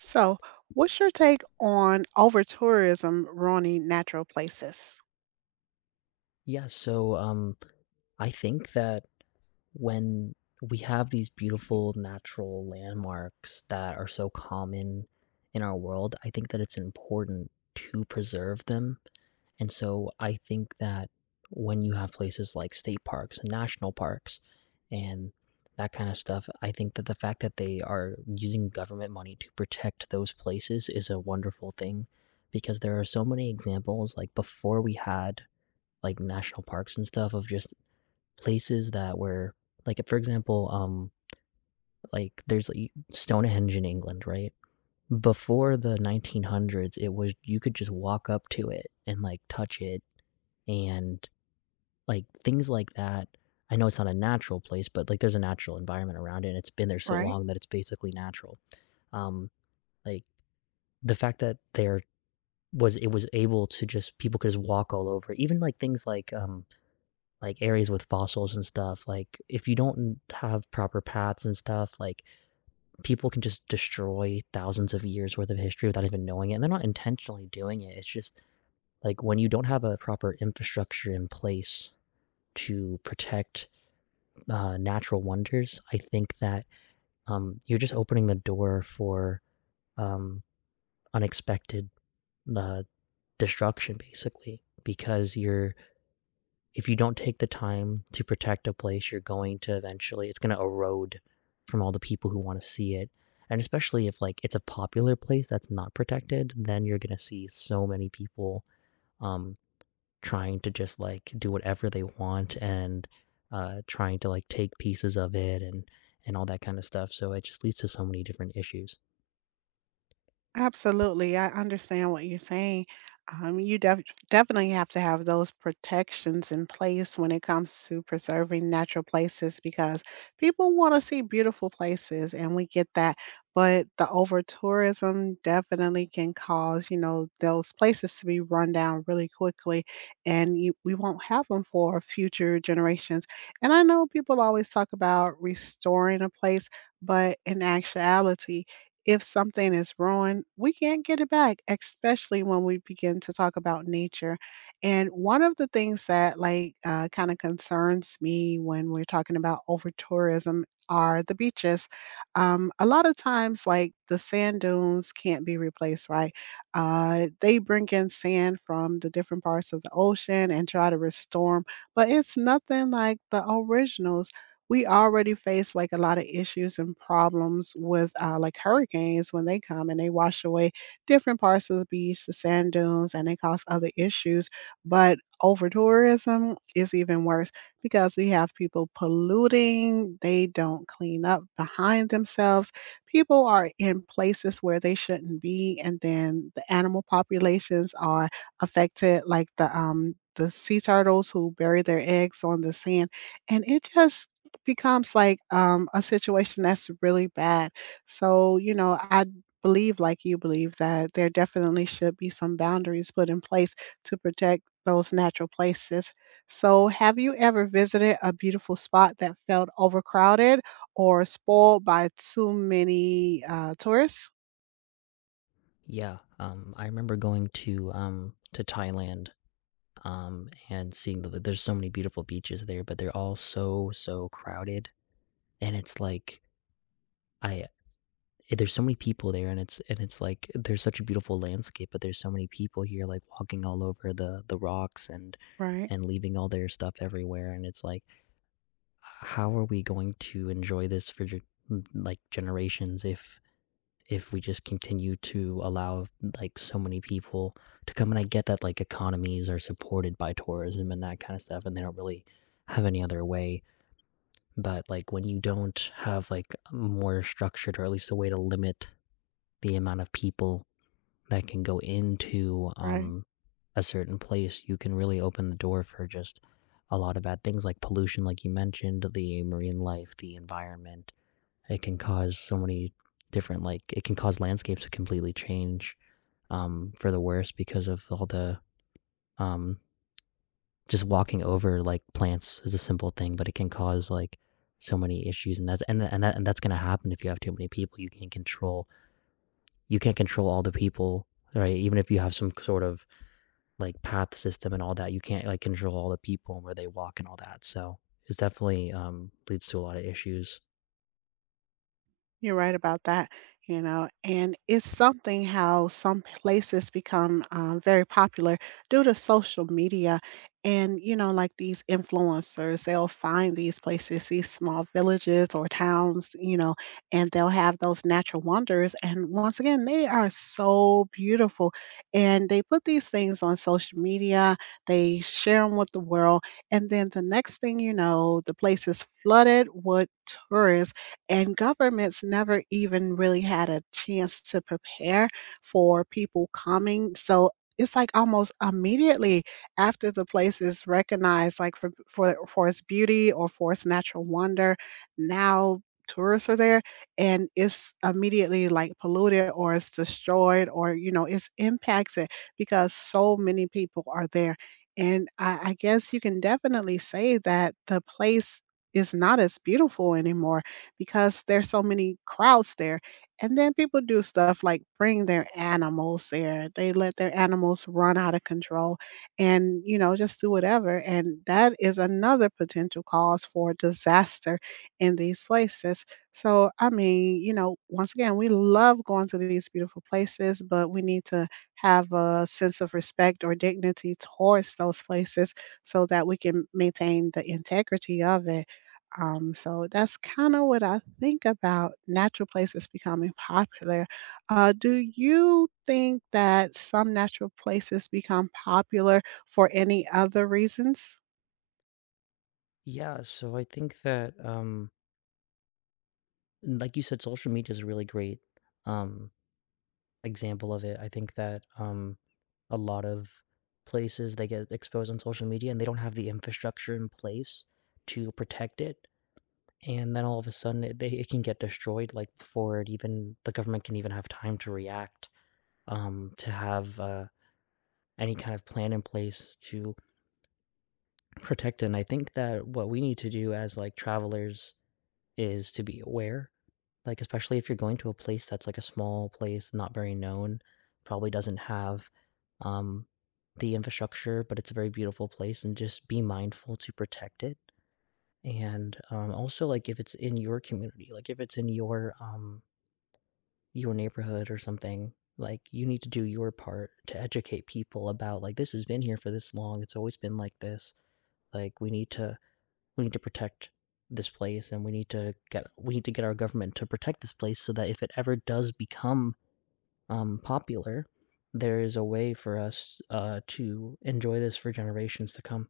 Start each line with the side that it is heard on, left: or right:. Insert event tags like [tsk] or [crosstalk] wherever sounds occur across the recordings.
right: So, what's your take on over tourism ruining natural places,
left: Yeah, so um, I think that when we have these beautiful natural landmarks that are so common in our world, I think that it's important to preserve them. And so I think that when you have places like state parks and national parks and that kind of stuff, I think that the fact that they are using government money to protect those places is a wonderful thing because there are so many examples like before we had like national parks and stuff of just places that were like, for example, like there's like Stonehenge in England, right? Before the 1900s, it was you could just walk up to it and like touch it and like things like that. I know it's not a natural place, but like there's a natural environment around it, and it's been there so
right: right?
left: long that it's basically natural. Um, like the fact that there was it was able to just people could just walk all over, even like things like areas with fossils and stuff, like if you don't have proper paths and stuff, like people can just destroy thousands of years worth of history without even knowing it, and they're not intentionally doing it, it's just like when you don't have a proper infrastructure in place to protect natural wonders. I think that you're just opening the door for um, unexpected uh, destruction, basically, because you're if you don't take the time to protect a place, you're going to eventually it's gonna erode from all the people who want to see it. And especially if like it's a popular place that's not protected, then you're gonna see so many people um trying to just like do whatever they want, and trying to like take pieces of it and all that kind of stuff. So it just leads to so many different issues.
right: Absolutely, I understand what you're saying. Um, you def- Definitely have to have those protections in place when it comes to preserving natural places because people want to see beautiful places, and we get that. But the over tourism definitely can cause, you know, those places to be run down really quickly, and you, we won't have them for future generations. And I know people always talk about restoring a place, but in actuality, if something is ruined, we can't get it back, especially when we begin to talk about nature. And one of the things that kind of concerns me when we're talking about over tourism are the beaches. A lot of times, like the sand dunes can't be replaced, right? They bring in sand from the different parts of the ocean and try to restore them, but it's nothing like the originals. We already face like a lot of issues and problems with like hurricanes when they come and they wash away different parts of the beach, the sand dunes, and they cause other issues. But over tourism is even worse because we have people polluting, they don't clean up behind themselves. People are in places where they shouldn't be, and then the animal populations are affected, like the sea turtles who bury their eggs on the sand and it just becomes like a situation that's really bad. So, you know, I believe like you believe that there definitely should be some boundaries put in place to protect those natural places. So, have you ever visited a beautiful spot that felt overcrowded or spoiled by too many tourists?
left: Yeah, I remember going to Thailand, and seeing there's so many beautiful beaches there, but they're all so crowded, and it's like I there's so many people there, and it's like there's such a beautiful landscape, but there's so many people here like walking all over the rocks
right: Right,
left: and leaving all their stuff everywhere, and it's like how are we going to enjoy this for like generations if we just continue to allow like so many people to come. And I get that like economies are supported by tourism and that kind of stuff, and they don't really have any other way, but like when you don't have like more structured or at least a way to limit the amount of people that can go into
right: right.
left: a certain place, you can really open the door for just a lot of bad things, like pollution, like you mentioned, the marine life, the environment. It can cause so many different like it can cause landscapes to completely change, for the worse, because of all the, um just walking over, like, plants is a simple thing, but it can cause like so many issues, and that's and that and that and that's gonna happen if you have too many people. You can't control all the people, right? Even if you have some sort of like path system and all that, you can't like control all the people and where they walk and all that, so it's definitely, leads to a lot of issues.
right: You're right about that, you know, and it's something how some places become very popular due to social media. And, you know, like these influencers, they'll find these places, these small villages or towns, you know, and they'll have those natural wonders. And once again, they are so beautiful. And they put these things on social media, they share them with the world. And then the next thing you know, the place is flooded with tourists and governments never even really had a chance to prepare for people coming. So it's like almost immediately after the place is recognized, like for its beauty or for its natural wonder, now tourists are there and it's immediately like polluted or it's destroyed or you know it's impacted because so many people are there and I guess you can definitely say that the place is not as beautiful anymore because there's so many crowds there. And then people do stuff like bring their animals there. They let their animals run out of control and, you know, just do whatever. And that is another potential cause for disaster in these places. So, I mean, you know, once again, we love going to these beautiful places, but we need to have a sense of respect or dignity towards those places so that we can maintain the integrity of it. So that's kind of what I think about natural places becoming popular. Do you think that some natural places become popular for any other reasons?
left: Yeah, so I think that, and like you said, social media is a really great, um, example of it. I think that a lot of places they get exposed on social media, and they don't have the infrastructure in place to protect it, and then all of a sudden it can get destroyed. Like before it even the government can even have time to react, to have any kind of plan in place to protect it. And I think that what we need to do as like travelers is to be aware. Like, especially if you're going to a place that's like a small place, not very known, probably doesn't have, um, the infrastructure, but it's a very beautiful place, and just be mindful to protect it. And also, like, if it's in your community, like if it's in your neighborhood or something, like you need to do your part to educate people about like this has been here for this long. It's always been like this. Like we need to protect this place, and we need to get our government to protect this place so that if it ever does become, popular, there is a way for us to enjoy this for generations to come.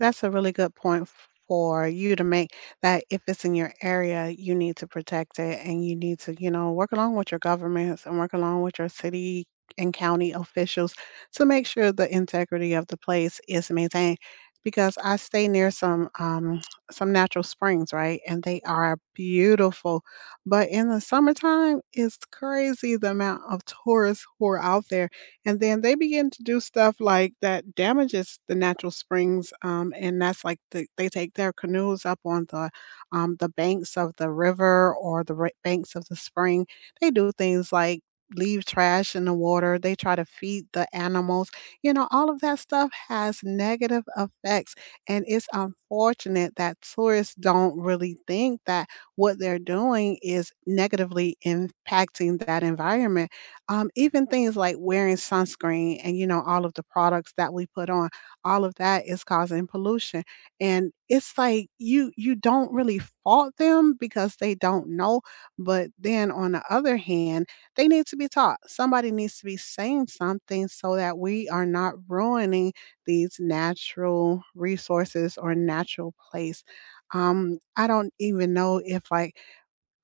right: That's a really good point for you to make that if it's in your area, you need to protect it and you need to, you know, work along with your governments and work along with your city and county officials to make sure the integrity of the place is maintained. Because I stay near some [tsk] some natural springs, right? And they are beautiful. But in the summertime, it's crazy the amount of tourists who are out there. And then they begin to do stuff like that damages the natural springs, and that's like the, they take their canoes up on the banks of the river or the banks of the spring. They do things like leave trash in the water. They try to feed the animals. You know, all of that stuff has negative effects, and it's unfortunate that tourists don't really think that what they're doing is negatively impacting that environment even things like wearing sunscreen and, you know, all of the products that we put on, all of that is causing pollution. And it's like you don't really fault them because they don't know. But then on the other hand, they need to be taught. Somebody needs to be saying something so that we are not ruining these natural resources or natural place. I don't even know if like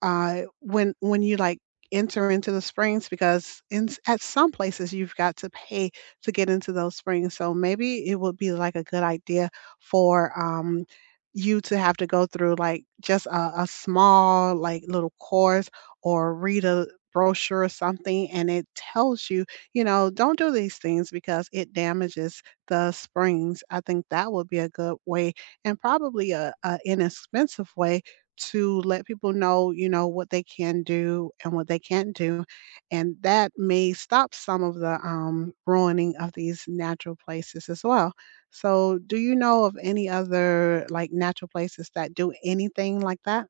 right: when you, like, enter into the springs because in s at some places, you've got to pay to get into those springs, so maybe it would be, like, a good idea for, you to have to go through, like, just a small, like, little course or read a brochure or something, and it tells you, you know, "Don't do these things because it damages the springs." I think that would be a good way and probably a inexpensive way to let people know, you know, what they can do and what they can't do. And that may stop some of the ruining of these natural places as well. So, do you know of any other like natural places that do anything like that?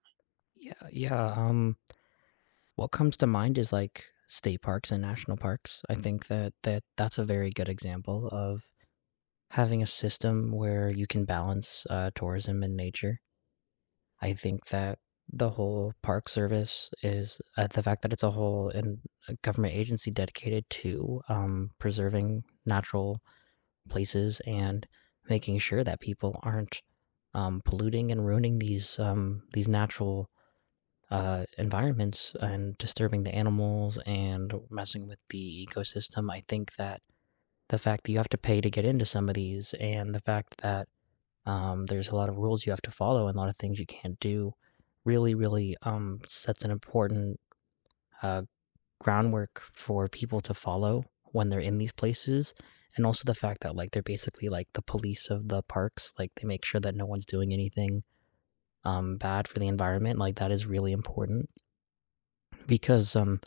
left: Yeah. What comes to mind is like state parks and national parks. I think that that's a very good example of having a system where you can balance tourism and nature. I think that the whole park service is the fact that it's a whole and a government agency dedicated to, preserving natural places, and making sure that people aren't, polluting and ruining these, these natural environments, and disturbing the animals, and messing with the ecosystem. I think that the fact that you have to pay to get into some of these, and the fact that there's a lot of rules you have to follow and a lot of things you can't do, really, really, sets an important uh, groundwork for people to follow when they're in these places. And also the fact that like they're basically like the police of the parks, like they make sure that no one's doing anything, bad for the environment. Like that is really important because,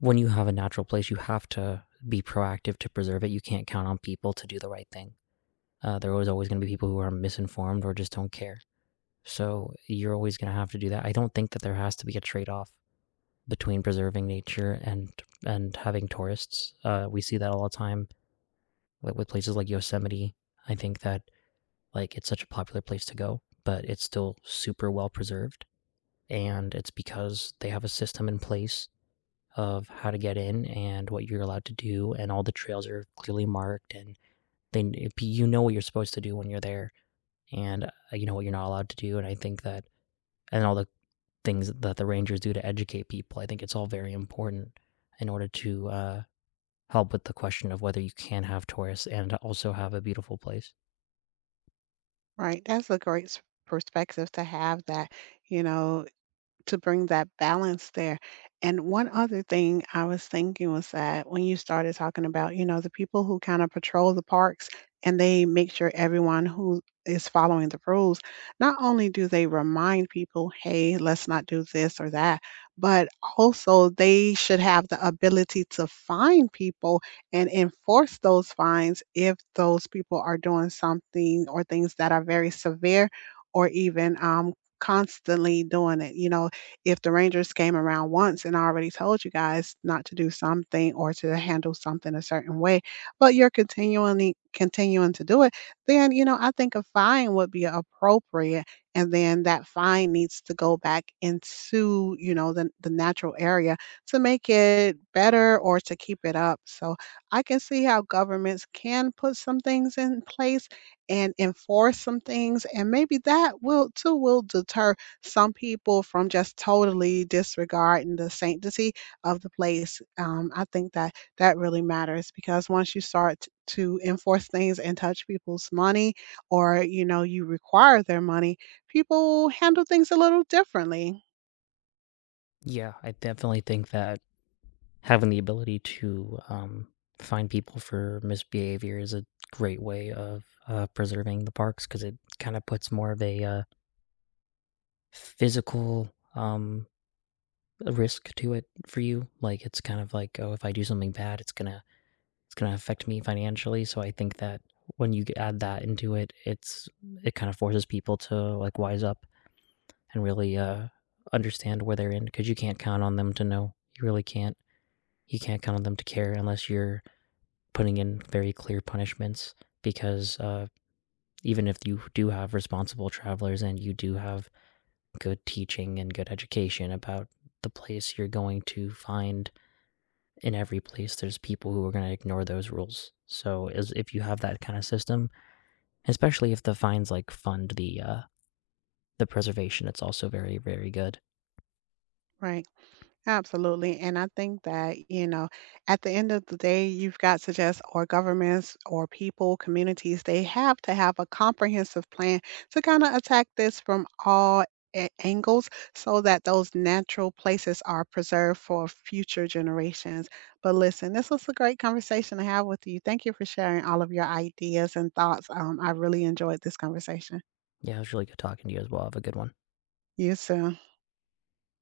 left: when you have a natural place, you have to be proactive to preserve it. You can't count on people to do the right thing. There is always going to be people who are misinformed or just don't care. So you're always going to have to do that. I don't think that there has to be a trade-off between preserving nature and having tourists. We see that all the time like with places like Yosemite. I think that like it's such a popular place to go, but it's still super well preserved, and it's because they have a system in place of how to get in and what you're allowed to do, and all the trails are clearly marked, and they you know what you're supposed to do when you're there, and you know what you're not allowed to do. And I think that and all the things that the Rangers do to educate people, I think it's all very important in order to, help with the question of whether you can have tourists and also have a beautiful place.
right: Right. That's a great perspective to have that, you know, to bring that balance there. And one other thing I was thinking was that when you started talking about, you know, the people who kind of patrol the parks and they make sure everyone who is following the rules, not only do they remind people, hey, let's not do this or that, but also they should have the ability to fine people and enforce those fines if those people are doing something or things that are very severe or even constantly doing it. You know, if the Rangers came around once and I already told you guys not to do something or to handle something a certain way, but you're continually continuing to do it, then, you know, I think a fine would be appropriate. And then that fine needs to go back into, you know, the natural area to make it better or to keep it up. So I can see how governments can put some things in place and enforce some things. And maybe that will deter some people from just totally disregarding the sanctity of the place. I think that that really matters because once you start to enforce things and touch people's money, or you know, you require their money, people handle things a little differently,
left: Yeah, I definitely think that having the ability to, find people for misbehavior is a great way of, preserving the parks, because it kind of puts more of a, physical, um, risk to it for you. Like it's kind of like, oh, if I do something bad, it's gonna affect me financially. So I think that when you add that into it, it's it kind of forces people to like wise up and really understand where they're in, because you can't count on them to know. You really can't. You can't count on them to care unless you're putting in very clear punishments. Because even if you do have responsible travelers and you do have good teaching and good education about the place you're going to find, in every place there's people who are going to ignore those rules. So as if you have that kind of system, especially if the finds, like, fund the preservation, it's also very, very good.
right: right? Absolutely. And I think that, you know, at the end of the day, you've got to just, or governments or people, communities, they have to have a comprehensive plan to kind of attack this from all angles so that those natural places are preserved for future generations. But listen, this was a great conversation to have with you. Thank you for sharing all of your ideas and thoughts. I really enjoyed this conversation.
left: Yeah, it was really good talking to you as well. Have a good one.
right: You soon.